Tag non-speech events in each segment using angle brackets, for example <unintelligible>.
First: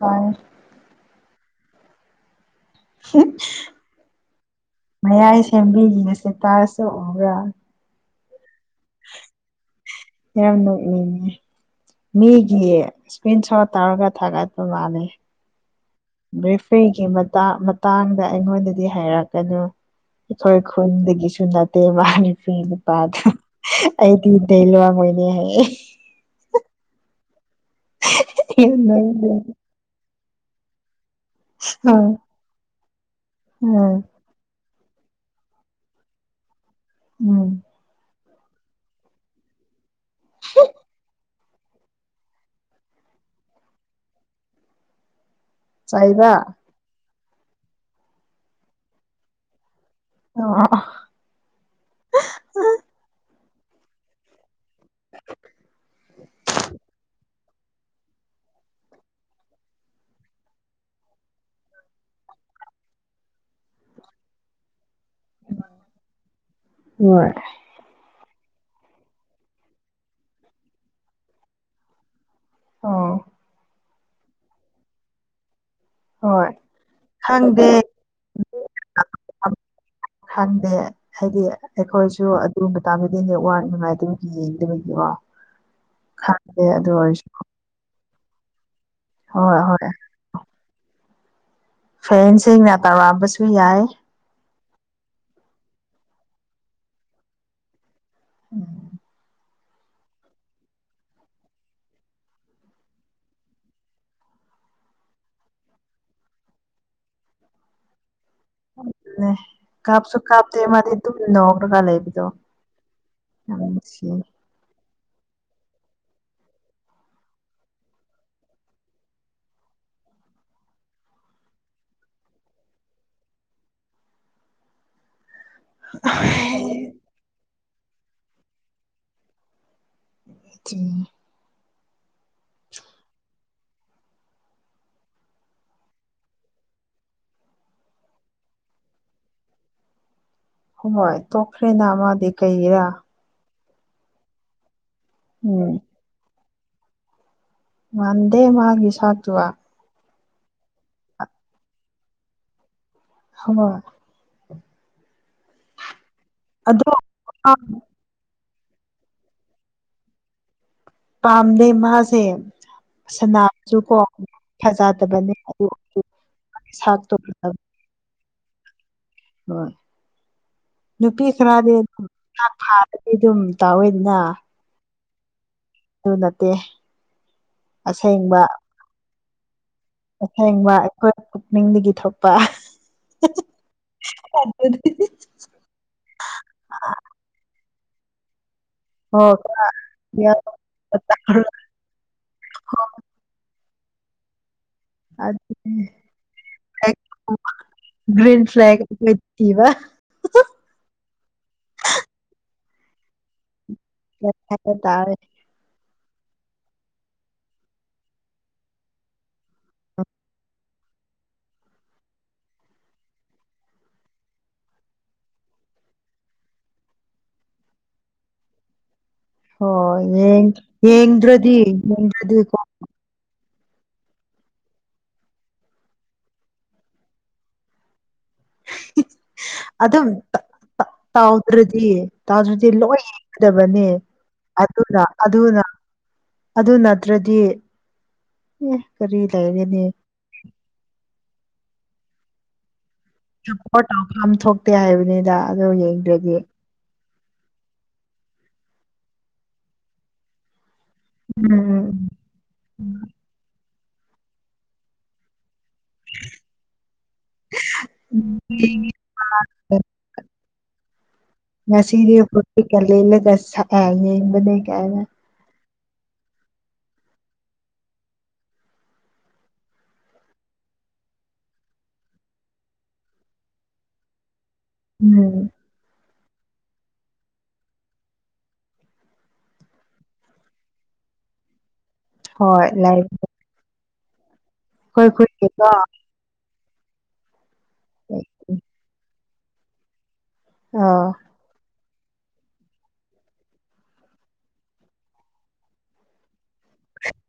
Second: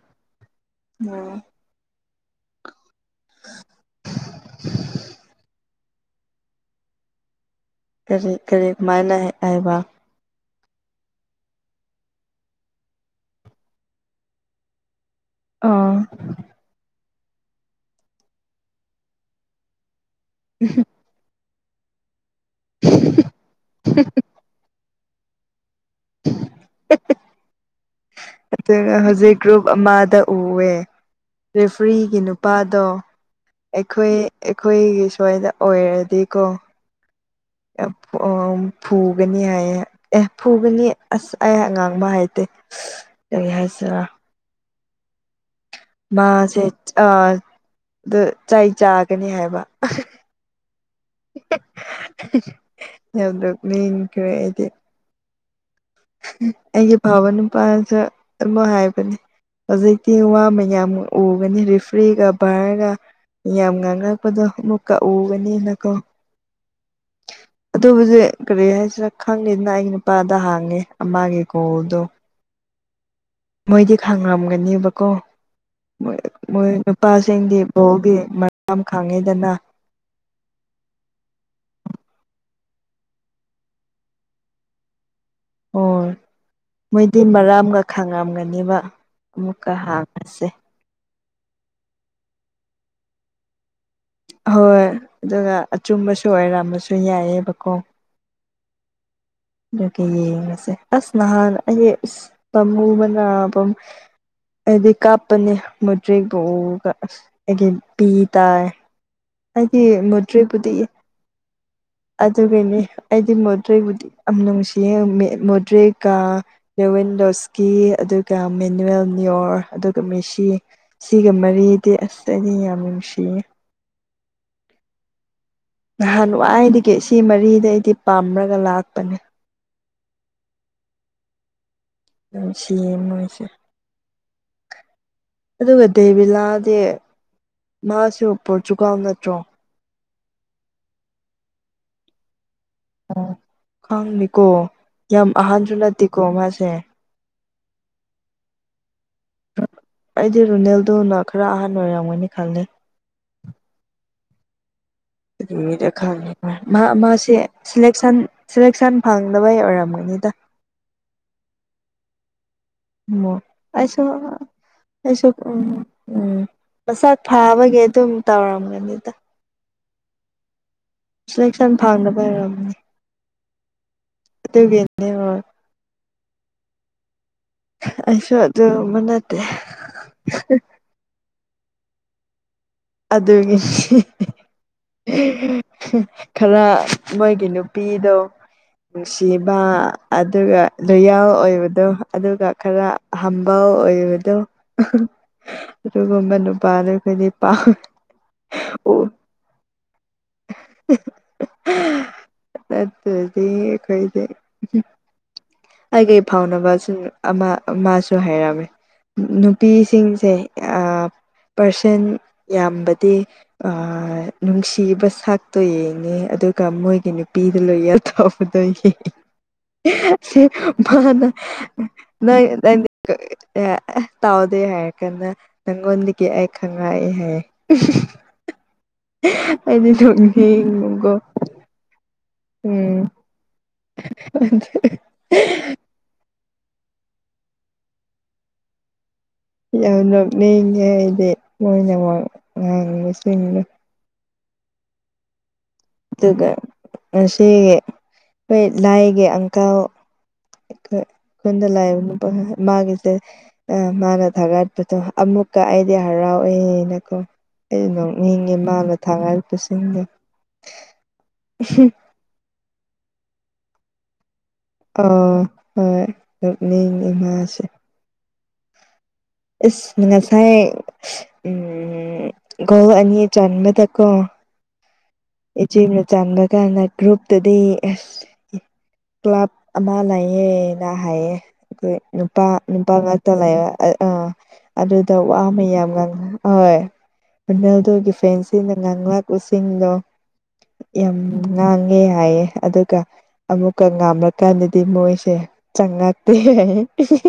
ꯍꯣꯏ ꯃꯌꯥꯏ ꯁꯦꯝꯕꯤꯒꯤ <unintelligible> ꯀꯔꯤ ꯀꯔꯤ ꯀꯃꯥꯏꯅ ꯍꯥꯏꯕ ꯌꯥꯝꯅ ꯅꯣꯛꯅꯤꯡꯉꯤ ꯃꯤꯒꯤ ꯏꯁꯀ꯭ꯔꯤꯟ ꯁꯣꯠ ꯇꯧꯔꯒ ꯊꯥꯒꯠꯄ ꯃꯥꯜꯂꯦ ꯑꯣ ꯕ꯭ꯔꯦꯐ꯭ꯔꯤꯒꯤ ꯃꯇꯥꯡ ꯃꯇꯥꯡꯗ ꯑꯩꯉꯣꯟꯗꯗꯤ ꯍꯥꯏꯔꯛꯀꯅꯨ ꯑꯩꯈꯣꯏ ꯈꯨꯗꯒꯤꯁꯨ ꯅꯠꯇꯦ ꯃꯥ <unintelligible> <inaudible> ꯎꯝ ꯑꯗꯨꯒ ꯍꯨꯖꯤꯛ ꯒ꯭ꯔꯨꯞ ꯑꯃꯗ ꯎꯋꯦ ꯔꯦꯐ꯭ꯔꯤꯒꯤ ꯅꯨꯄꯥꯗꯣ ꯎꯝ ꯑꯩꯈꯣꯏ ꯑꯩꯈꯣꯏꯒꯤ ꯁ꯭ꯋꯥꯏꯗ ꯑꯣꯏꯔꯗꯤꯀꯣ ꯎꯝ ꯌꯥꯝ ꯑꯣ ꯐꯨꯒꯅꯤ ꯍꯥꯏꯌꯦ ꯑꯦ ꯐꯨꯒꯅꯤ ꯑ꯭ꯁ ꯑꯩ ꯉꯥꯡꯕ ꯍꯩꯇꯦ ꯀ꯭ꯔꯤ ꯍꯥꯏꯁꯤꯔ ꯆꯩꯕ ꯃꯥꯁꯦ ꯑ ꯗꯨ ꯆꯩ ꯆꯥꯒꯅꯤ ꯍꯥꯏꯕ ꯑꯣ <unintelligible> <unintelligible> ꯑꯩꯒꯤ ꯐꯥꯕ ꯅꯨꯄꯥꯁꯨ ꯑꯃ ꯍꯥꯏꯕꯅꯦ ꯍꯧꯖꯤꯛꯇꯤ ꯋꯥ ꯃꯌꯥꯝ ꯎꯒꯅꯤ ꯔꯤꯐ꯭ꯔꯤꯒ ꯕ꯭ꯔꯒ ꯌꯥꯝ ꯉꯥꯡꯉꯛꯄꯗꯣ ꯑꯃꯨꯛꯀ ꯎꯒꯅꯤꯅꯀꯣ ꯍꯣꯏ ꯍꯨꯖꯤꯛ ꯀꯔꯤ ꯍꯥꯏꯁꯤꯔ ꯈꯪꯉꯤꯅ ꯑꯩꯒꯤ ꯅꯨꯄꯥꯗ ꯍꯥꯡꯉꯦ ꯑꯃꯒꯤ ꯒꯣꯜꯗꯣ ꯑꯣ ꯃꯣꯏꯗꯤ ꯈꯪꯔꯝꯒꯅꯤꯕꯀꯣ ꯃꯣꯏ ꯍꯣꯏ ꯃꯣꯏ ꯅꯨꯄꯥꯁꯤꯡꯗꯤ ꯈꯪꯗꯦ ꯕꯣꯜꯒꯤ ꯃꯇꯝ ꯈꯪꯉꯤꯗꯅ ꯈꯪꯗꯦ ꯍꯥꯏꯗꯤ ꯑꯩꯈꯣꯏꯁꯨ ꯑ <unintelligible> ꯌꯦꯡꯗꯕꯒꯤ ꯀꯣ ꯑꯣ ꯃꯣꯏꯗꯤ ꯃꯔꯥꯝꯒ ꯈꯥꯡꯉꯝꯒꯅꯤꯕ ꯍꯣꯏ ꯑꯃꯨꯀ ꯍꯥꯁꯦ <unintelligible> ꯇꯧꯔꯝꯕꯁꯨ ꯌꯥꯏ ꯍꯣꯏ ꯑꯗꯨꯒ ꯑꯆꯨꯝꯕꯁꯨ ꯑꯣꯏꯔꯝꯕꯁꯨ ꯌꯥꯏꯌꯦꯕꯀꯣ ꯎꯝ ꯑꯗꯨꯒꯤ ꯌꯦꯡꯑꯁꯦ ꯑ꯭ꯁ ꯅꯍꯥꯟ ꯑꯩ ꯏ꯭ꯁ ꯄꯥꯝꯃꯨꯕꯅ ꯄ ꯑꯩꯗꯤ ꯀꯥꯞꯄꯅꯦ ꯃꯨꯇ꯭ꯔꯦꯛꯕꯨ ꯎꯒ ꯑꯩꯒꯤ ꯄꯤ ꯇꯥꯏ ꯑꯗꯨꯅꯦ ꯑꯩꯗꯤ ꯀꯥꯞꯁꯨ ꯀꯥꯞꯇꯦ ꯃꯨꯗ꯭ꯔꯤꯄꯨꯗꯤ ꯃꯥꯗꯤ ꯑꯗꯨꯝ ꯅꯣꯛꯔꯒ ꯂꯩꯕꯗꯣ ꯑꯗꯨꯒꯤꯅꯤ ꯑꯩꯗꯤ ꯌꯥꯝ ꯅꯨꯡꯁꯤ <unintelligible> ꯅꯨꯡꯁꯤꯌꯦ ꯃꯨꯗ꯭ꯔꯤꯛꯀ ꯂꯦꯋꯤꯟ ꯂꯣꯁꯀꯤ ꯑꯗꯨꯒ ꯃꯦꯅꯨꯋꯦꯜ ꯅꯤꯌꯣꯔ ꯍ ꯑꯗꯨꯒ ꯃꯦꯁꯤ ꯁꯤꯒ ꯃꯔꯤꯗꯤ ꯑꯁ ꯑꯩꯗꯤ ꯌꯥꯝꯅ ꯅꯨꯡꯁꯤꯌꯦ ꯅꯍꯥꯟ ꯋꯥꯏꯗꯒꯤ ꯁꯤ ꯃꯔꯤꯗ ꯑꯩꯗꯤ ꯄꯥꯝꯔꯒ ꯂꯥꯛꯄꯅꯦ <unintelligible> ꯅꯨꯡꯁꯤꯌꯦ ꯃꯣꯢꯁꯦ ꯑꯗꯨꯒ ꯗꯦꯕꯤꯂꯥꯗꯤ ꯃꯥꯁꯨ ꯄꯣꯔꯇꯨꯒꯥꯜ ꯅꯠꯇ꯭ꯔꯣ ꯍꯣꯏ ꯇꯣꯛꯈ꯭ꯔꯦꯅ ꯃꯥꯗꯤ ꯀꯩꯒꯤꯔꯥ ꯑꯣ ꯈꯪꯗꯦꯀꯣ ꯌꯥꯝ ꯎꯝ ꯑꯍꯟꯁꯨ ꯅꯠꯇꯦꯀꯣ ꯃꯥꯁꯦ ꯃꯥꯟꯗꯦ ꯃꯥꯒꯤ ꯁꯥꯛꯇꯨꯑꯥ ꯑꯩꯗꯤ ꯔꯨꯅꯦꯜꯗꯣꯅ ꯈꯔ ꯑꯍꯟ ꯑꯣꯏꯔꯝꯒꯅꯤ ꯈꯜꯂꯦ ꯍꯣꯢ <unintelligible> ꯑꯗꯣ ꯁꯤꯂꯦꯛꯁꯟ ꯁꯦꯂꯦꯛꯁꯟ ꯐꯪꯗꯕꯩ ꯑꯣꯏꯔꯝꯒꯅꯤꯗ ꯄꯥꯝꯗꯦ ꯃꯍꯥꯁꯦ ꯑꯃꯨꯛ ꯁꯅꯥꯕꯁꯨ ꯀꯣ ꯑꯩꯁꯨ ꯑꯩꯁꯨ ꯐꯖꯗꯕꯅꯦ ꯑꯗꯨ ꯎꯝ ꯎꯝ ꯁꯥꯛꯇꯣ ꯃꯁꯛ ꯐꯖꯕ ꯐꯥꯕꯒꯤ ꯑꯗꯨꯝ ꯇꯧꯔꯝꯒꯅꯤꯗ <unintelligible> ꯅꯨꯄꯤ ꯁꯦꯂꯦꯛꯁꯟ ꯈꯔꯗꯤ ꯑꯗꯨꯝ ꯐꯪꯗꯕ ꯑꯣꯏꯔꯝꯅꯤ ꯊꯥꯔꯗꯤ ꯑꯗꯨꯝ ꯇꯧꯋꯦꯗꯅ <unintelligible> ꯑꯗꯨ ꯅꯠꯇꯦ ꯑꯩꯁꯨ ꯑꯁꯦꯡꯕ ꯑꯗꯨꯒꯨꯝꯕ ꯅꯠꯇꯦ ꯑꯁꯦꯡꯕ ꯑꯩꯈꯣꯏ ꯄꯨꯛꯅꯤꯡꯗꯒꯤ ꯊꯣꯛꯄ ꯑꯗꯨꯒꯤ ꯍꯤꯍꯤ ꯈꯔ ꯃꯣꯏꯒꯤ ꯅꯨ ꯄꯤꯗꯣ ꯑꯣ ꯅꯨꯡꯁꯤꯕ ꯑꯗꯨꯒ ꯔꯣꯌꯦꯜ ꯑꯣꯏꯕꯗꯣ ꯑꯗꯨꯒ ꯈꯔꯥ ꯍꯝꯕꯜ ꯑꯣꯏꯕꯗꯣ ꯍꯥꯍꯥꯍꯥ ꯑꯗꯨꯅꯤ ꯑꯗꯨꯒꯨꯝꯕ ꯅꯨꯄꯥꯗꯣ ꯑꯩꯈꯣꯏꯗꯤ ꯄꯥꯝꯃꯨ ꯒ꯭ꯔꯤꯟ ꯐ꯭ꯂꯦꯛ ꯂꯤꯠꯄꯤꯕ ꯑꯍꯤꯍꯤ ꯅꯠꯇ꯭ꯔꯗꯤ ꯑꯩꯈꯣꯏꯗꯤ <unintelligible> ꯇꯥꯔꯦ ꯑꯩꯒꯤ ꯐꯥꯎꯅꯕꯁꯤꯡ ꯑꯃ ꯑꯃꯁꯨ ꯍꯥꯏꯔꯝꯃꯦ ꯅꯨꯄꯤꯁꯤꯡꯁꯦ ꯑꯥ <inaudible> ꯄꯥꯔꯁꯦꯟ ꯌꯥꯝꯕꯗꯤ ꯑꯥ ꯅꯨꯡꯁꯤꯕ ꯁꯛꯇꯣ ꯌꯦꯡꯉꯦ ꯑꯗꯨꯒ ꯃꯣꯏꯒꯤ ꯅꯨꯄꯤꯗꯣ ꯂꯣꯏꯌꯦꯜ ꯇꯧꯕꯗꯣꯏꯒꯤ ꯍꯣꯏ ꯁꯤ ꯌꯦꯡ ꯌꯦꯡꯗ꯭ꯔꯗꯤ ꯃꯤꯅ ꯌꯦꯡꯗ꯭ꯔꯗꯤꯀꯣ <unintelligible> ꯇꯥꯎꯗꯦ ꯍꯥꯏꯔꯀꯥꯟꯗ ꯅꯪꯉꯣꯟꯗꯒꯤ ꯑꯩ ꯈꯪꯉꯛꯑꯦ ꯍꯥꯏꯌꯦ ꯍꯤꯍꯤ ꯑꯍꯦꯍꯦ ꯑꯩꯗꯤ ꯑꯗꯨꯝ ꯅꯣꯛꯅꯤꯡꯉꯦ ꯌꯦꯡꯉꯣꯀꯣ ꯇꯥꯗ꯭ꯔꯗꯤ ꯂꯣꯏ ꯌꯦꯡꯒꯗꯕꯅꯦ ꯑꯗꯨꯅ ꯑꯗꯨꯅ ꯑꯗꯨ ꯅꯠꯇ꯭ꯔꯗꯤ ꯑꯦ ꯀꯔꯤ ꯂꯩꯔꯅꯤ ꯌꯥꯝ ꯅꯣꯛꯅꯤꯡꯉꯦ ꯑꯩꯗꯤ ꯃꯣꯏꯅ ꯋꯥ ꯉꯥꯡꯕ ꯁꯄꯣꯔꯠ ꯇꯧꯐꯝ ꯊꯣꯛꯇꯦ ꯍꯥꯏꯕꯅꯤꯗ ꯑꯗꯨ ꯌꯦꯡꯗ꯭ꯔꯗꯤ ꯉꯁꯤ ꯈꯣꯏ ꯂꯥꯏꯒꯤ ꯑꯪꯀꯜ ꯑꯩꯈꯣꯏ ꯈꯨꯟꯗ ꯎꯝ ꯂꯥꯛꯏꯕ ꯃꯥꯒꯤꯁꯦ ꯑꯥ ꯃꯥꯅ ꯊꯥꯒꯠꯄꯗꯣ ꯑꯃꯨꯛ ꯀꯥ ꯑꯩꯗꯤ ꯍꯔꯥꯎꯋꯦꯅꯀꯣ ꯑꯩ ꯅꯣꯛꯅꯤꯡꯉꯦ ꯃꯥꯅ ꯊꯥꯒꯠꯄꯁꯤꯡꯗꯣ <inaudible> ꯉꯁꯤꯗꯤ <unintelligible> ꯌꯦꯡꯕꯅꯦ ꯀꯥꯏꯅ ꯑꯥ ꯍꯣꯏ ꯅꯣꯡꯅꯤꯡꯉꯦ ꯃꯥꯥꯁꯦ ꯏꯁꯁ ꯉꯁꯥꯏ ꯎꯝ ꯒꯣꯜ ꯑꯅꯤ ꯆꯕꯗꯀꯣ ꯎꯝ ꯏꯆꯤꯞꯅ ꯆꯟꯕ ꯀꯥꯟꯗ ꯒ꯭ꯔꯨꯞꯇꯨꯗꯤ ꯑꯁ ꯀ꯭ꯂꯕ ꯑꯃ ꯂꯩꯌꯦ ꯅꯥ ꯍꯥꯏꯌꯦ ꯍꯣꯏ ꯅꯨꯄꯥ ꯍꯣꯏ ꯅꯨꯄꯥ ꯂꯩ ꯉꯥꯛꯇ ꯂꯩꯕ ꯑꯥ ꯑꯩꯈꯣꯏ ꯑꯗꯨꯗ ꯋꯥ ꯈꯨꯟꯒꯤꯀꯣ ꯃꯌꯥꯝ ꯉꯥꯡ ꯍꯣꯏ <unintelligible> ꯑꯥ ꯆꯪꯉꯦ ꯍꯥꯏꯌꯦ ꯑꯗꯨꯒ ꯑꯃꯨꯛꯀ ꯉꯥꯝꯂꯀꯥꯟꯗꯗꯤ ꯃꯣꯏꯁꯦ ꯆꯡꯉꯛ ꯑꯍꯦ ꯍꯤꯍꯤꯍꯤ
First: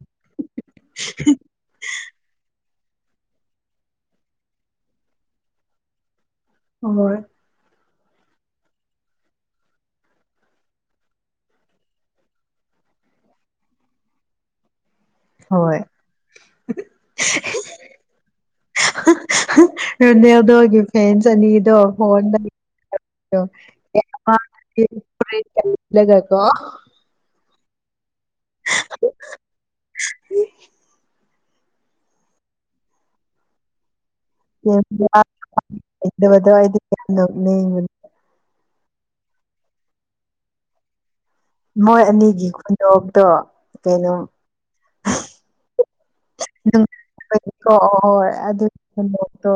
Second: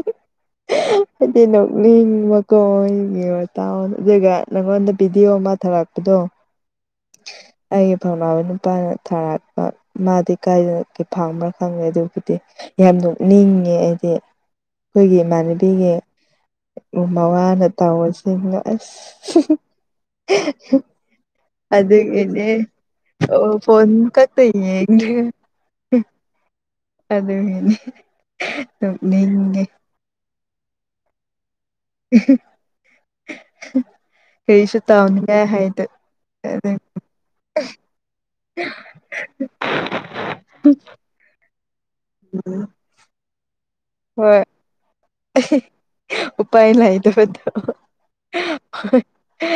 ꯍꯥꯏꯗꯤ ꯅꯣꯛꯅꯤꯡꯕꯀꯣ ꯑꯗꯨꯒꯤ ꯃꯇꯥꯎꯗꯣ ꯑꯗꯨꯒ ꯅꯪꯉꯣꯟꯗ ꯚꯤꯗꯤꯑꯣ ꯑꯃ ꯊꯥꯔꯛꯄꯗꯣ ꯍꯣꯏ ꯑꯩꯒꯤ ꯈꯪꯅꯕ ꯅꯨꯄꯥꯅ ꯊꯥꯔꯛꯄ ꯃꯥꯗꯤ ꯀꯥꯏꯗꯒꯤ ꯐꯪꯕ꯭ꯔꯥ ꯈꯪꯗꯦ ꯑꯗꯨꯕꯨꯗꯤ ꯌꯥꯝ ꯅꯣꯛꯅꯤꯡꯉꯤ ꯍꯥꯏꯗꯤ ꯑꯩꯈꯣꯏꯒꯤ ꯍꯣꯏ ꯏꯃꯥꯟꯅꯕꯤꯒꯤ ꯃꯋꯥ ꯅ ꯇꯧꯕꯁꯤꯡꯗꯣ ꯑꯁ ꯍꯤꯍꯤ ꯔꯣꯅꯜꯗꯣꯒꯤ ꯐꯦꯟꯁ ꯑꯅꯤꯗꯣ ꯐꯣꯟꯗ ꯑꯗꯨꯒꯤꯅꯦ ꯑꯣ ꯐꯣꯟ ꯈꯛꯇ <unintelligible> ꯑꯗꯨꯅꯤꯅꯦ ꯍꯥꯍꯥ ꯅꯣꯛꯅꯤꯡꯉꯦ <unintelligible> ꯀꯩꯁꯨ ꯇꯧꯅꯤꯡꯉꯥꯏ ꯍꯩꯇꯦ ꯗꯕꯗꯣ ꯑꯩꯗꯤ ꯌꯥꯝ ꯅꯣꯛꯅꯤꯡꯕꯅꯤ <unintelligible> ꯃꯣꯏ ꯑꯅꯤꯒꯤ ꯈꯨꯣꯟꯅꯣꯛꯇꯣ ꯀꯩꯅꯣ <unintelligible> ꯎꯄꯥꯏ ꯂꯩꯇꯕꯗꯣ ꯑꯣ ꯍꯣꯏ ꯑꯗꯨ ꯈꯨꯅꯣꯛꯇꯣ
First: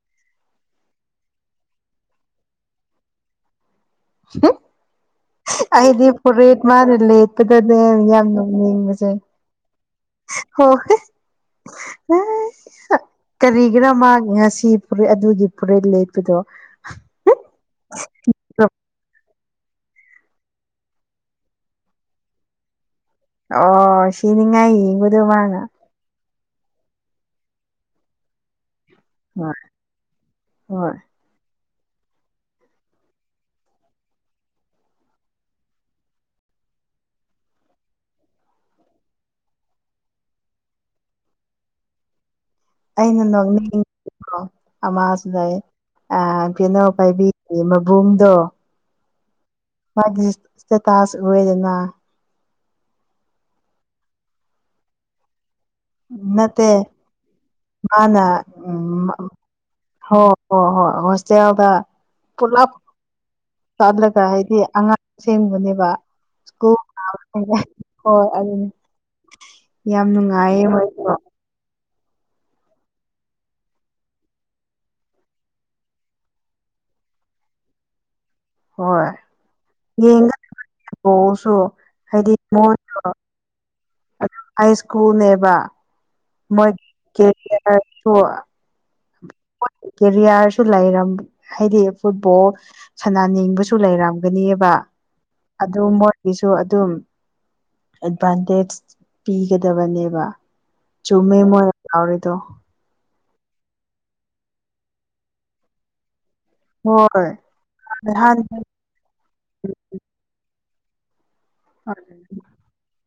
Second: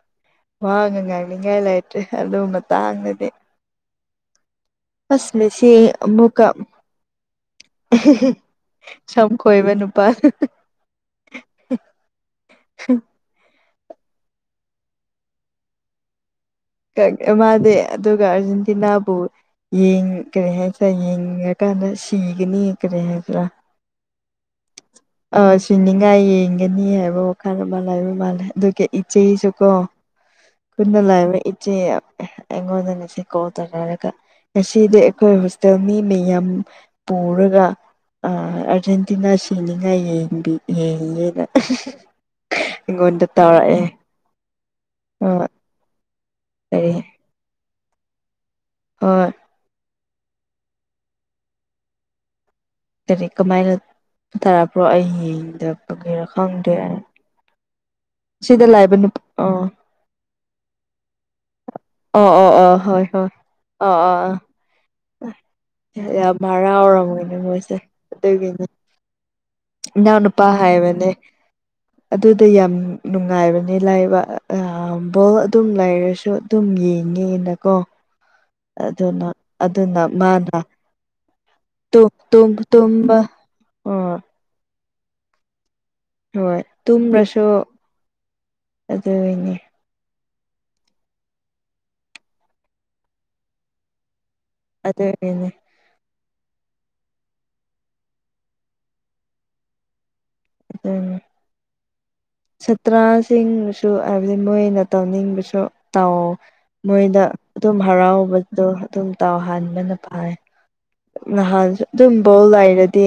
<inaudible> ꯋꯥ ꯒ ꯉꯥꯡꯅꯤꯡꯉꯥꯏ ꯂꯩꯇ꯭ꯔꯦ ꯑꯗꯨ ꯃꯇꯥꯡꯗꯗꯤ <unintelligible> ꯑꯁ ꯃꯦꯁꯤ ꯑꯩꯗꯤ ꯑꯃꯨꯛꯀ ꯐꯨꯔꯤꯠ ꯃꯥꯅ ꯂꯤꯠꯄꯗꯅꯦ ꯌꯥꯝ ꯅꯣꯛꯅꯤꯡꯕꯁꯦ ꯁꯝ ꯈꯣꯏꯕ ꯅꯨꯄꯥ <unintelligible> ꯍꯣꯢ ꯀꯔꯤ ꯒꯤꯔ ꯃꯥ ꯉꯁꯤ ꯐꯨꯔꯤꯠ ꯑꯗꯨꯒꯤ ꯐꯨꯔꯤꯠ ꯂꯤꯠꯄꯗꯣ ꯃꯥꯗꯤ ꯑꯗꯨꯒ ꯑꯥꯔꯖꯦꯟꯇꯤꯅꯥꯕꯨ ꯌꯦꯡ ꯀꯔꯤ ꯍꯥꯏꯁꯤꯔꯥ ꯌꯦꯡꯉꯀꯥꯟꯗ ꯁꯤꯒꯅꯤ ꯀꯔꯤ ꯍꯥꯏꯁꯤꯔꯥ ꯑꯣ ꯁꯤꯅꯤꯉꯥꯏ ꯌꯦꯡꯕꯗꯣ ꯑꯥ ꯃꯥꯅ ꯁꯤꯅꯤꯡꯉꯥꯏ ꯌꯦꯡ <unintelligible> ꯍꯣꯏ ꯏꯆꯦꯖꯨꯀꯣ ꯍꯣꯏ ꯏꯆꯦ ꯑꯩꯉꯣꯟꯗ ꯉꯁꯤ ꯀꯣꯜ ꯇꯧꯅꯔꯒ ꯉꯁꯤꯗꯤ ꯑꯩꯈꯣꯏ ꯍꯣꯁꯇꯦꯜ ꯃꯤ ꯃꯌꯥꯝ ꯄꯨꯔꯒ ꯑꯥ ꯑꯔꯖꯦꯟꯇꯤꯅꯥ ꯁꯤꯅꯤꯉꯥꯏ ꯌꯦꯡꯕꯤ ꯌꯦꯅ ꯑꯩꯅ ꯅꯣꯛꯅꯤꯡꯉꯤꯁꯤꯀꯣ ꯍꯣꯏ ꯀꯔꯤ <unintelligible> ꯍꯣꯏ ꯃꯥꯒꯤ ꯏꯁꯇꯦꯇꯥꯥꯁ ꯎꯔꯦꯗꯅ ꯀꯔꯤ ꯀꯃꯥꯏꯅ ꯇꯧꯕ꯭ꯔꯣ ꯑꯩ ꯌꯦꯡꯗꯕꯅꯤꯅ ꯅꯠꯇꯦ ꯈꯪꯗꯦ ꯃꯥꯅ ꯁꯤꯗ ꯂꯥꯛꯏꯕ ꯎꯝ ꯅꯨꯄꯥ ꯑꯣ ꯍꯣ ꯍꯣꯏ ꯍꯣꯏ ꯍꯣꯁꯇꯦꯜꯗ ꯑꯣ ꯑꯣ ꯄꯨꯂꯞ ꯑꯣ ꯍꯣ ꯍꯣꯏ ꯑꯣ ꯑꯣ ꯆꯠꯂꯒ ꯑꯣ ꯍꯥꯏꯗꯤ ꯑꯉꯥꯡ ꯁꯦꯝꯕꯅꯦꯕ ꯌꯥꯝ ꯁ꯭ꯀꯨꯜ ꯍꯔꯥꯎꯔꯝꯒꯅꯤ ꯍꯣꯏ ꯎꯝ ꯏꯅꯥꯎꯅꯨꯄꯥ ꯍꯥꯏꯕꯅꯦ ꯑꯗꯨꯗ ꯌꯥꯝ ꯅꯨꯡꯉꯥꯏꯕꯅꯤ ꯂꯩꯕ ꯕꯣꯜ ꯑꯗꯨꯝ ꯂꯩꯔꯁꯨ ꯑꯗꯨꯝ ꯌꯦꯡꯉꯦꯅꯀꯣ ꯍꯣꯏ ꯑꯗꯨꯅ ꯑꯗꯨꯅ ꯌꯦꯡꯒ ꯃꯥꯅ ꯕꯣꯜꯁꯨ ꯇ ꯨꯇꯨꯝ ꯇꯨꯝꯕ ꯑꯣ ꯑꯩ ꯁ꯭ꯀꯨꯜ ꯅꯦꯕ ꯍꯣꯏ ꯃꯣꯏ ꯀꯦꯔꯤꯌꯔꯁꯨ ꯑꯗꯨꯅꯤ ꯀꯦꯔꯤꯌꯥꯔꯁꯨ ꯂꯩꯔꯝ ꯍꯥꯏꯗꯤ ꯐꯨꯠꯕꯣꯜ ꯁꯅꯥꯅꯤꯡꯕꯁꯨ ꯂꯩꯔꯝ ꯒꯅꯤꯕ ꯑꯗꯨꯒꯤꯅꯤ ꯑꯗꯨ ꯃꯣꯏ ꯒꯤꯁꯨ ꯑꯗꯨꯝ ꯑꯦꯗꯚꯥꯟꯇꯦꯖ ꯄꯤꯒꯗꯕꯅꯦꯕ ꯆꯨꯝꯃꯦ ꯃꯣꯏ ꯇꯧꯔꯤꯗꯣ ꯁꯥꯠꯇ꯭ꯔꯁꯤꯡꯁꯨ ꯍꯥꯏꯕꯗꯤ ꯃꯣꯏꯅ ꯇꯧꯅꯤꯡꯕꯁꯨ ꯇꯧ ꯃꯣꯏꯗ ꯍꯣꯏ ꯑꯗꯨꯝ ꯅꯍꯥꯟ ꯍꯔꯥꯎꯕꯗꯣ ꯑꯗꯨꯝ ꯇꯥꯎꯍꯟꯕꯅ ꯐꯥꯔꯦ ꯅꯍꯥꯟꯁꯨ ꯑꯗꯨꯝ ꯕꯣꯜ ꯂꯩꯥꯔꯗꯤ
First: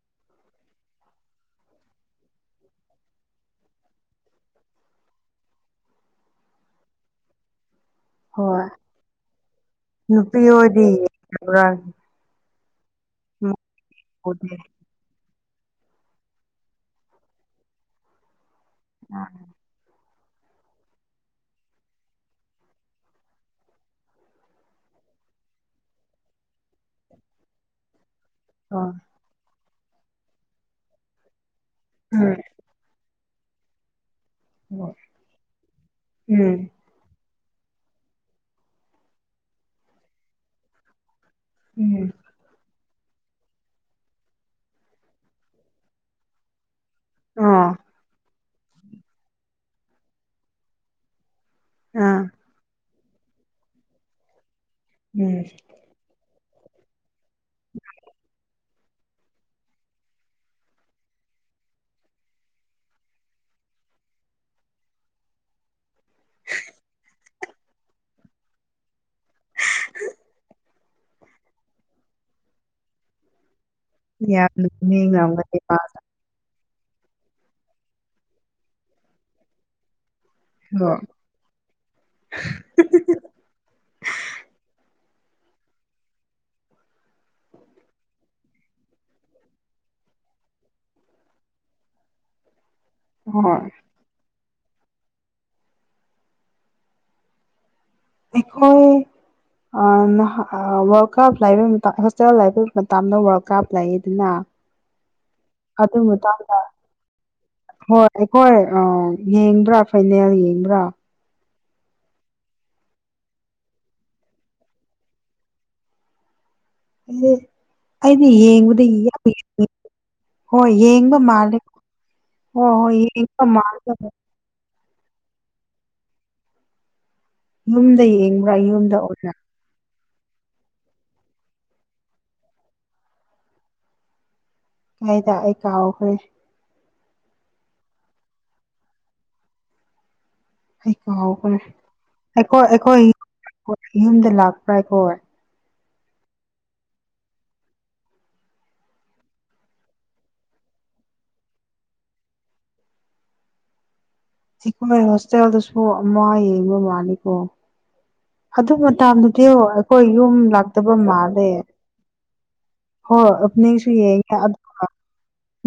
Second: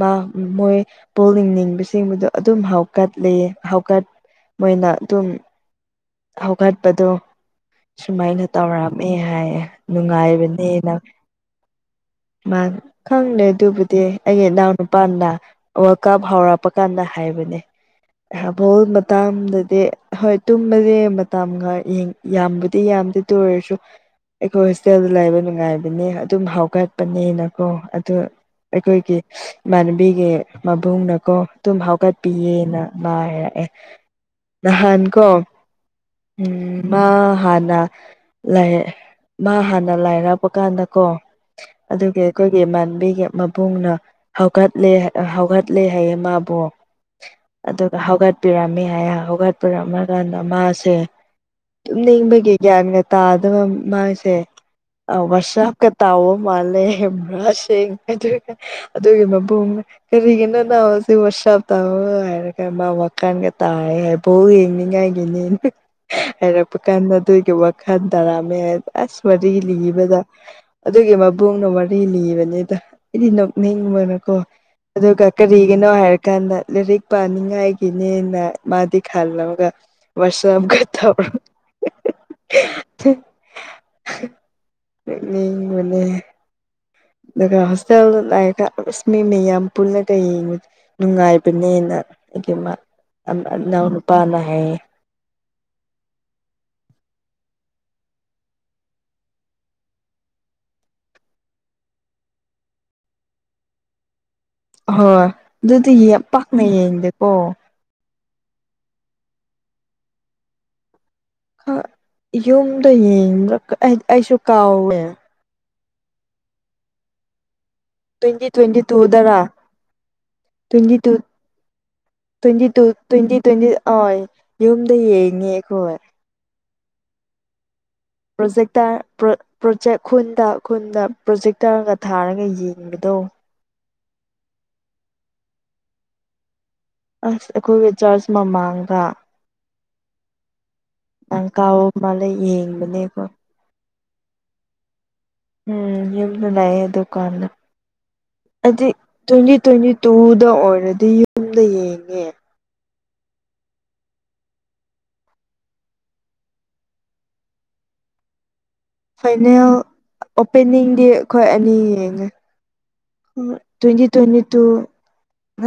ꯃꯥ ꯃꯣꯏ ꯄꯣꯜꯂꯤꯡ ꯂꯤꯡꯕꯁꯤꯡꯕꯗꯣ ꯑꯗꯨꯝ ꯍꯥꯎꯀꯠꯂꯦꯌꯦ ꯍꯥꯎꯀꯠ ꯃꯣꯏꯅ ꯑꯗꯨꯝ ꯍꯧꯒꯠꯄꯗꯣ ꯁꯨꯃꯥꯏꯅ ꯍꯣꯏ ꯇꯧꯔꯝꯃꯦ ꯍꯥꯏꯌꯦ ꯅꯨꯄꯤ ꯑꯣꯏꯗꯤ ꯅꯨꯡꯉꯥꯏꯕꯅꯦꯅ ꯌꯦꯡꯕ꯭ꯔꯥ ꯃꯥ ꯈꯪꯗꯦ ꯑꯗꯨꯕꯨꯗꯤ ꯑꯩ ꯎꯗꯦ ꯏꯅꯥꯎ ꯅꯨꯄꯥꯅ ꯋꯥꯔꯜ ꯀꯞ ꯍꯧꯔꯛꯄ ꯀꯥꯟꯗ ꯍꯥꯏꯕꯅꯦ ꯕꯣꯜ ꯃꯇꯥꯡꯗꯗꯤ ꯍꯣꯏ ꯇꯨꯝꯕꯁꯦ ꯃꯇꯝꯒ ꯌꯦ ꯌꯥꯝꯕꯨꯗꯤ ꯌꯥꯝꯗꯦ ꯑꯗꯨ ꯑꯣꯏꯔꯁꯨ ꯑꯩꯈꯣꯏ ꯍꯣꯁꯇꯦꯜꯗ ꯂꯩꯕ ꯅꯨꯡꯉꯥꯏꯕꯅꯦ ꯑꯗꯨꯝ ꯍꯥꯎꯒꯠꯄꯅꯦꯅꯀꯣ ꯑꯗꯨ ꯍꯣꯏ ꯑꯩꯈꯣꯏꯒꯤ ꯏꯃꯥꯟꯅꯕꯤꯒꯤ ꯃꯕꯨꯡꯅꯀꯣ ꯑꯗꯨꯝ ꯍꯥꯎꯒꯠꯄꯤꯌꯦꯅ <unintelligible> ꯅꯍꯥꯟ ꯀꯣ ꯎꯝ ꯃꯥ ꯃꯥ ꯍꯥꯟꯅ ꯂꯩ ꯝꯝꯃꯥ ꯍꯥꯟꯅ ꯂꯥꯏꯔꯛꯄ ꯀꯥꯟꯗ ꯀꯣ ꯎꯝ ꯑꯗꯨꯒꯤ ꯑꯈꯣꯏꯒꯤ ꯏꯃꯥꯟ ꯕꯤꯒꯤ ꯃꯕꯨꯡꯅ ꯍꯧꯒꯠꯂꯦ ꯍꯧꯒꯠꯂꯦ ꯍꯥꯏꯌꯦ ꯃꯥꯕꯨ ꯑꯣ ꯑꯗꯨꯒ ꯍꯧꯒꯠꯄꯤꯔꯝꯃꯤ ꯍꯥꯏꯌꯦ ꯍꯧꯒꯠꯄꯤꯔꯝꯃꯒꯥ ꯅꯃꯥꯁꯦ ꯑꯥ ꯇꯨꯝꯅꯤꯡꯕꯒꯤ ꯒ꯭ꯌꯥꯟꯒ ꯇꯥꯗꯕ ꯃꯥꯁꯦ ꯎꯝ ꯋꯥꯁꯞꯀ ꯇꯥꯑꯣ ꯃꯥꯜꯂꯦ <unintelligible> ꯑꯗꯨꯒ ꯃꯕꯨꯡ ꯀꯔꯤꯒꯤꯅꯣ ꯅꯥ ꯍꯧꯖꯤꯛ ꯋꯥꯁ꯭ꯞ ꯇꯥꯎꯑꯣ ꯍꯥꯏꯔꯒ ꯃꯥ ꯋꯥꯈꯟꯒ ꯇꯥꯏ ꯍꯥꯏ ꯕꯣꯜ ꯌꯦꯡꯅꯤꯉꯥꯏ ꯍꯥꯏꯔꯛꯄ ꯀꯥꯟꯗ ꯑꯗꯨꯒꯤ ꯋꯥꯈꯟ ꯇꯥꯔꯝꯃꯦ ꯍꯥꯏꯕ ꯑꯁ ꯋꯥꯔꯤ ꯂꯤꯕꯗ ꯑꯗꯨꯒꯤ ꯃꯕꯨꯡꯅ ꯋꯥꯔꯤ ꯂꯤꯕꯅꯤꯗ ꯑꯩꯗꯤ ꯅꯞ ꯅꯤꯡꯕꯅꯀꯣ ꯌꯥꯝ ꯑꯗꯨꯒ ꯅꯣꯛꯅꯤꯡꯉꯝꯒꯅꯤ ꯀꯔꯤꯒꯤꯅꯣ ꯍꯥꯏꯔꯀꯥꯟꯗ ꯂꯥꯏꯔꯤꯛ ꯄꯥꯅꯤꯡꯉꯥꯏꯒꯤꯅꯦꯅ ꯃꯥꯗꯤ ꯈꯜꯂꯒ ꯋꯥꯔꯁꯞꯀ ꯃꯥꯁꯨ ꯇꯧꯔ ꯅꯣꯛꯅꯤꯡꯕꯅꯦ ꯑꯗꯨꯒ ꯍꯣꯁꯇꯦꯜꯗ ꯂꯩꯑꯒ ꯑꯁ ꯃꯤ ꯃꯌꯥꯝ ꯄꯨꯟꯂꯒ ꯌꯦꯡꯕ ꯅꯨꯡꯉꯥꯏꯕꯅꯦꯅ ꯍꯣꯏ <unintelligible> ꯅꯨꯄꯥꯅ ꯍꯥꯏꯌꯦ ꯑꯩꯈꯣꯏ ꯑꯥ ꯅꯍꯥ ꯑꯥ ꯋꯥꯔꯜ ꯀꯞ ꯂꯩꯕ ꯃꯇꯝ ꯍꯣꯁꯇꯦꯜ ꯂꯩꯕ ꯃꯇꯗ ꯋꯥꯔꯜ ꯀꯞ ꯂꯩꯌꯦꯗꯅ ꯍꯣꯏ ꯗꯨꯗꯤ ꯑꯗꯨ ꯌꯥꯝ ꯃꯇꯥꯡꯗ ꯄꯥꯛꯅ ꯌꯦꯡꯗꯦꯀꯣ ꯍꯣꯏ ꯑꯩꯈꯣꯏ ꯑꯥ ꯌꯦꯡꯕ꯭ꯔꯥ ꯐꯥꯏꯅꯦꯜ ꯌꯦꯡꯕ꯭ꯔꯥ ꯌꯨꯝꯗ ꯌꯦꯡꯕ꯭ꯔ ꯀꯩ ꯑꯩꯁꯨ ꯀꯥꯎꯋꯦ ꯑꯩꯗꯤ ꯇ꯭ꯋꯦꯟꯇꯤ ꯇ꯭ꯋꯦꯟꯇꯤ ꯌꯦꯡꯕꯗ ꯇꯨꯗꯔꯥ <unintelligible> ꯍꯣꯏ ꯇ꯭ꯋꯦꯟꯇꯤ ꯇꯨ ꯌꯦꯡꯕ ꯃꯥꯜꯂꯦ ꯍꯣ ꯇ꯭ꯋꯦꯟꯇꯤ ꯇꯨ ꯍꯣꯏ ꯌꯦꯡꯕ ꯃꯥꯜꯂꯦ ꯗꯌꯦꯡꯉꯦ ꯑꯩꯈꯣꯏ ꯌꯨꯝꯗ ꯌꯦꯡꯕ꯭ꯔꯥ ꯄ꯭ꯔꯣꯖꯦꯛꯇꯛ ꯌꯨꯝꯗ ꯄ꯭ꯔꯣ ꯑꯣꯏꯅ ꯄ꯭ꯔꯣꯖꯦꯛ ꯈꯨꯟꯗ ꯈꯨꯟꯗ ꯄ꯭ꯔꯣꯖꯦꯛꯇꯔꯒ ꯊꯥꯔꯒ ꯌꯦꯡꯕꯗꯣ ꯀꯥꯏꯗ ꯑꯩ ꯀꯥꯎꯈ꯭ꯔꯦ ꯑꯁ ꯑꯩꯈꯣꯏꯒꯤ ꯆꯔꯆ ꯃꯃꯥꯡꯗ ꯑꯩ ꯅꯪ ꯀꯥꯎꯈ꯭ꯔꯦ ꯀꯥꯎꯕ ꯃꯥꯜꯂꯦ ꯑꯩꯈꯣꯏ ꯑꯩꯈꯣꯏ ꯌꯦꯡꯕꯅꯦꯀꯣ ꯌꯨꯝꯗ ꯂꯥꯛꯄ꯭ꯔꯥ ꯑꯩꯈꯣꯏ ꯎꯝ ꯌꯨꯝꯗ ꯂꯩꯌꯦ ꯑꯗꯨꯀꯥꯟꯗ ꯑꯗꯤ ꯇ꯭ꯋꯦꯟꯇꯤ ꯇ꯭ꯋꯦꯟꯇꯤ ꯇꯨꯗ ꯑꯣꯏꯔꯗꯤ ꯌꯨꯝꯗ ꯌꯦꯡꯉꯦ ꯖꯤꯈꯣꯏ ꯍꯣꯁꯇꯦꯜꯗꯁꯨ ꯑꯃ ꯌꯦꯡꯕ ꯃꯥꯜꯂꯤꯀꯣ ꯑꯗꯨ ꯃꯇꯥꯗꯨꯗꯤ ꯑꯣ ꯐꯥꯏꯅꯦꯜ ꯑꯈꯣꯏ ꯌꯨꯝ ꯂꯥꯛꯇꯕ ꯑꯣꯄꯦꯅꯤꯡꯗꯤ ꯑꯩꯈꯣꯏ ꯃꯥꯜꯂꯦ ꯑꯅꯤ ꯌꯦꯡꯉꯦ ꯍꯣꯏ ꯑꯣꯄꯅꯤꯡꯁꯨ ꯇ꯭ꯋꯦꯟꯇꯤ ꯌꯦꯡꯉꯦ ꯇ꯭ꯋꯦꯟꯇꯤ ꯑꯗꯨ ꯇꯨ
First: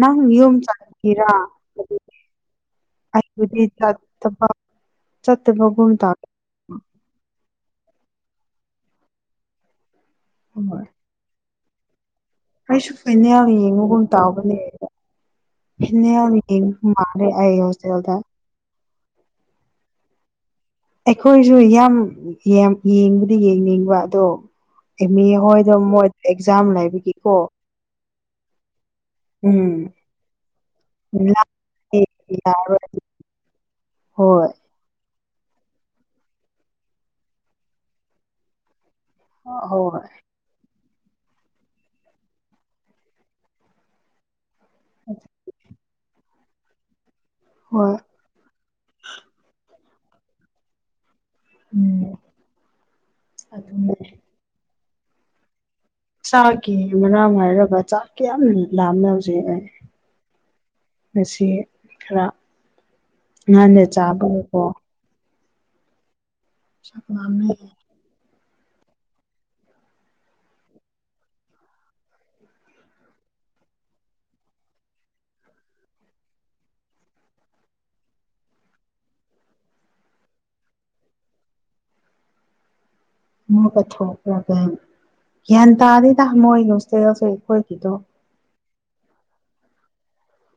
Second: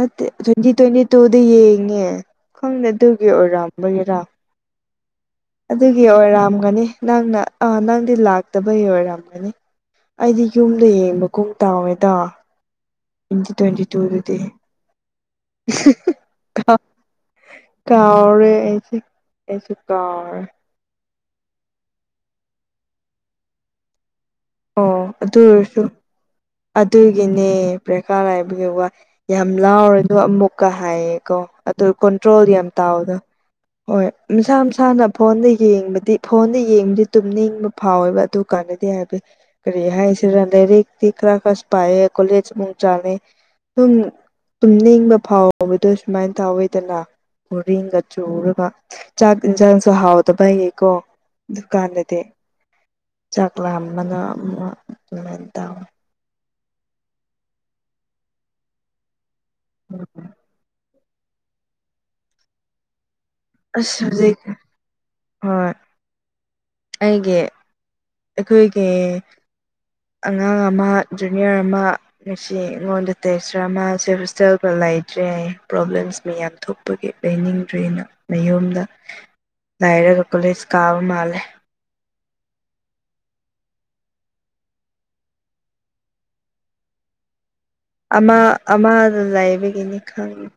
ꯅꯪ ꯌꯨꯝ ꯇ꯭ꯋꯦꯟꯇꯤ ꯇ꯭ꯋꯦꯟꯇꯤ ꯆꯠꯈꯤꯔꯥ ꯇꯨꯗ ꯌꯦꯡꯉꯦ ꯈꯪꯗꯦ ꯑꯗꯨꯒꯤ ꯑꯩꯕꯨꯗꯤ ꯑꯣꯏꯔꯝꯕꯒꯤꯔ ꯆꯠꯇꯕ ꯆꯠꯇꯕꯒꯨꯝ ꯑꯗꯨꯒꯤ ꯇꯧꯋꯦ ꯑꯣꯏꯔꯝꯒꯅꯤ ꯅꯪꯅ ꯑꯥ ꯅꯪꯗꯤ ꯂꯥꯛꯇꯕꯩ ꯑꯣꯏꯔꯝꯒꯅꯤ ꯑꯩꯗꯤ ꯌꯨꯝꯗ ꯌꯦꯡꯕꯒꯨꯝ ꯇꯧꯋꯦꯗ ꯑꯩꯩꯁꯨ ꯐꯩꯏꯅꯦꯜ ꯇ꯭ꯋꯦꯟꯇꯤ ꯇ꯭ꯋꯦꯟꯇꯤ ꯌꯦꯡꯉꯕꯒꯨꯝ ꯇꯨꯗꯗꯤ ꯇꯧꯕꯅꯦ ꯀꯥꯎꯔꯦ <unintelligible> ꯑꯩꯁꯦ ꯑꯩꯁꯨ ꯀꯥꯎꯔꯦ ꯑꯩꯈꯣꯏꯁꯨ ꯌꯥꯝ ꯌꯦꯡꯕꯗꯤ ꯌꯦꯡꯅꯤꯡꯕ ꯑꯗꯣ ꯑꯣ ꯑꯦꯝꯃꯤ ꯑꯗꯨ ꯍꯣꯏꯗꯣ ꯑꯣꯏꯔꯁꯨ ꯃꯣꯏ ꯑꯦꯛꯖꯥꯝ ꯂꯩꯕꯒꯤꯀꯣ ꯑꯗꯨꯒꯤꯅꯦ ꯄ꯭ꯔꯦꯀꯥ ꯂꯥꯏꯕꯒꯤ ꯋꯥꯏ ꯌꯥꯍꯧ ꯎꯝ ꯂꯥꯎꯔꯅꯨ ꯑꯃꯨꯛꯀ ꯍꯥꯏꯌꯦꯀꯣ ꯂꯥꯛꯑꯦ ꯑꯗꯨ ꯀꯣꯟꯇ꯭ꯔꯣꯜꯗꯤ ꯌꯥꯝ ꯌꯥꯔꯣꯏ ꯇꯥꯎꯗꯣ ꯍꯣꯏ ꯃꯁꯥ ꯃꯁꯥꯅ ꯐꯣꯟꯗ ꯌꯦꯡꯕꯗꯤ ꯐꯣꯟꯗ ꯌꯦꯡꯕꯗꯤ ꯇꯨꯝꯅꯤꯡꯕ ꯐꯥꯎꯋꯦꯕ ꯑꯗꯨ ꯀꯥꯟꯅꯗꯤ ꯍꯥꯏꯕ ꯀꯔꯤ ꯍꯣꯏ ꯍꯥꯏꯁꯤ ꯂꯥꯏꯔꯤꯛ ꯇꯤ ꯈꯔ ꯈꯔ ꯄꯥꯏꯌꯦ ꯀꯣꯂꯦꯖ ꯑꯃꯨꯛ ꯆꯠꯂꯦ ꯑꯗꯨꯝ ꯇꯨꯝꯅꯤꯡꯕ ꯐꯥꯎꯕꯗꯣ ꯁꯨꯃꯥꯏꯅ ꯇꯧꯋꯦꯗꯅ ꯍꯣꯏ ꯕꯣꯔꯗꯤꯡꯗ ꯆꯨꯔꯒ ꯆꯥꯛ ꯌꯦꯟꯁꯥꯡꯁꯨ ꯍꯥꯎꯇꯕꯩꯒꯤꯀꯣ ꯗꯨ ꯎꯝ ꯀꯥꯟꯗꯗꯤ ꯆꯥꯛ ꯑꯗꯨꯅꯦ ꯂꯥꯝꯃꯅ ꯑꯃ ꯑꯗꯨꯃꯥꯏꯅ ꯇꯧꯋꯦ <unintelligible> ꯃꯁꯤ ꯈꯔ ꯉꯥꯟꯅ ꯑꯁ ꯍꯧꯖꯤꯛ ꯆꯥꯕꯒꯤꯀꯣ ꯍꯣꯏ ꯑꯩꯒꯤ <unintelligible> ꯑꯩꯈꯣꯏꯒꯤ ꯑꯉꯥꯡ ꯑꯃ ꯖꯨꯅꯤꯌꯔ ꯑꯃ ꯉꯁꯤ ꯑꯩꯉꯣꯟꯗ ꯇꯦꯛꯆꯔ ꯑꯃ ꯃꯁꯤ ꯍꯣꯁꯇꯦꯜꯗ ꯂꯩ ꯂꯩꯇ꯭ꯔꯦ ꯄ꯭ꯔꯣꯕ꯭ꯂꯦꯝꯁ ꯃꯌꯥꯝ ꯊꯣꯛꯄꯒꯤ ꯂꯩꯅꯤꯡꯗ꯭ꯔꯦꯅ ꯃꯌꯨꯝꯗ ꯂꯩꯔꯒ ꯀꯣꯂꯦꯁ ꯀꯥꯕ ꯃꯥꯜꯂꯦ <unintelligible> ꯑꯃ ꯑꯃꯗ ꯂꯩꯕꯒꯤꯅꯤ ꯈꯪꯉꯦ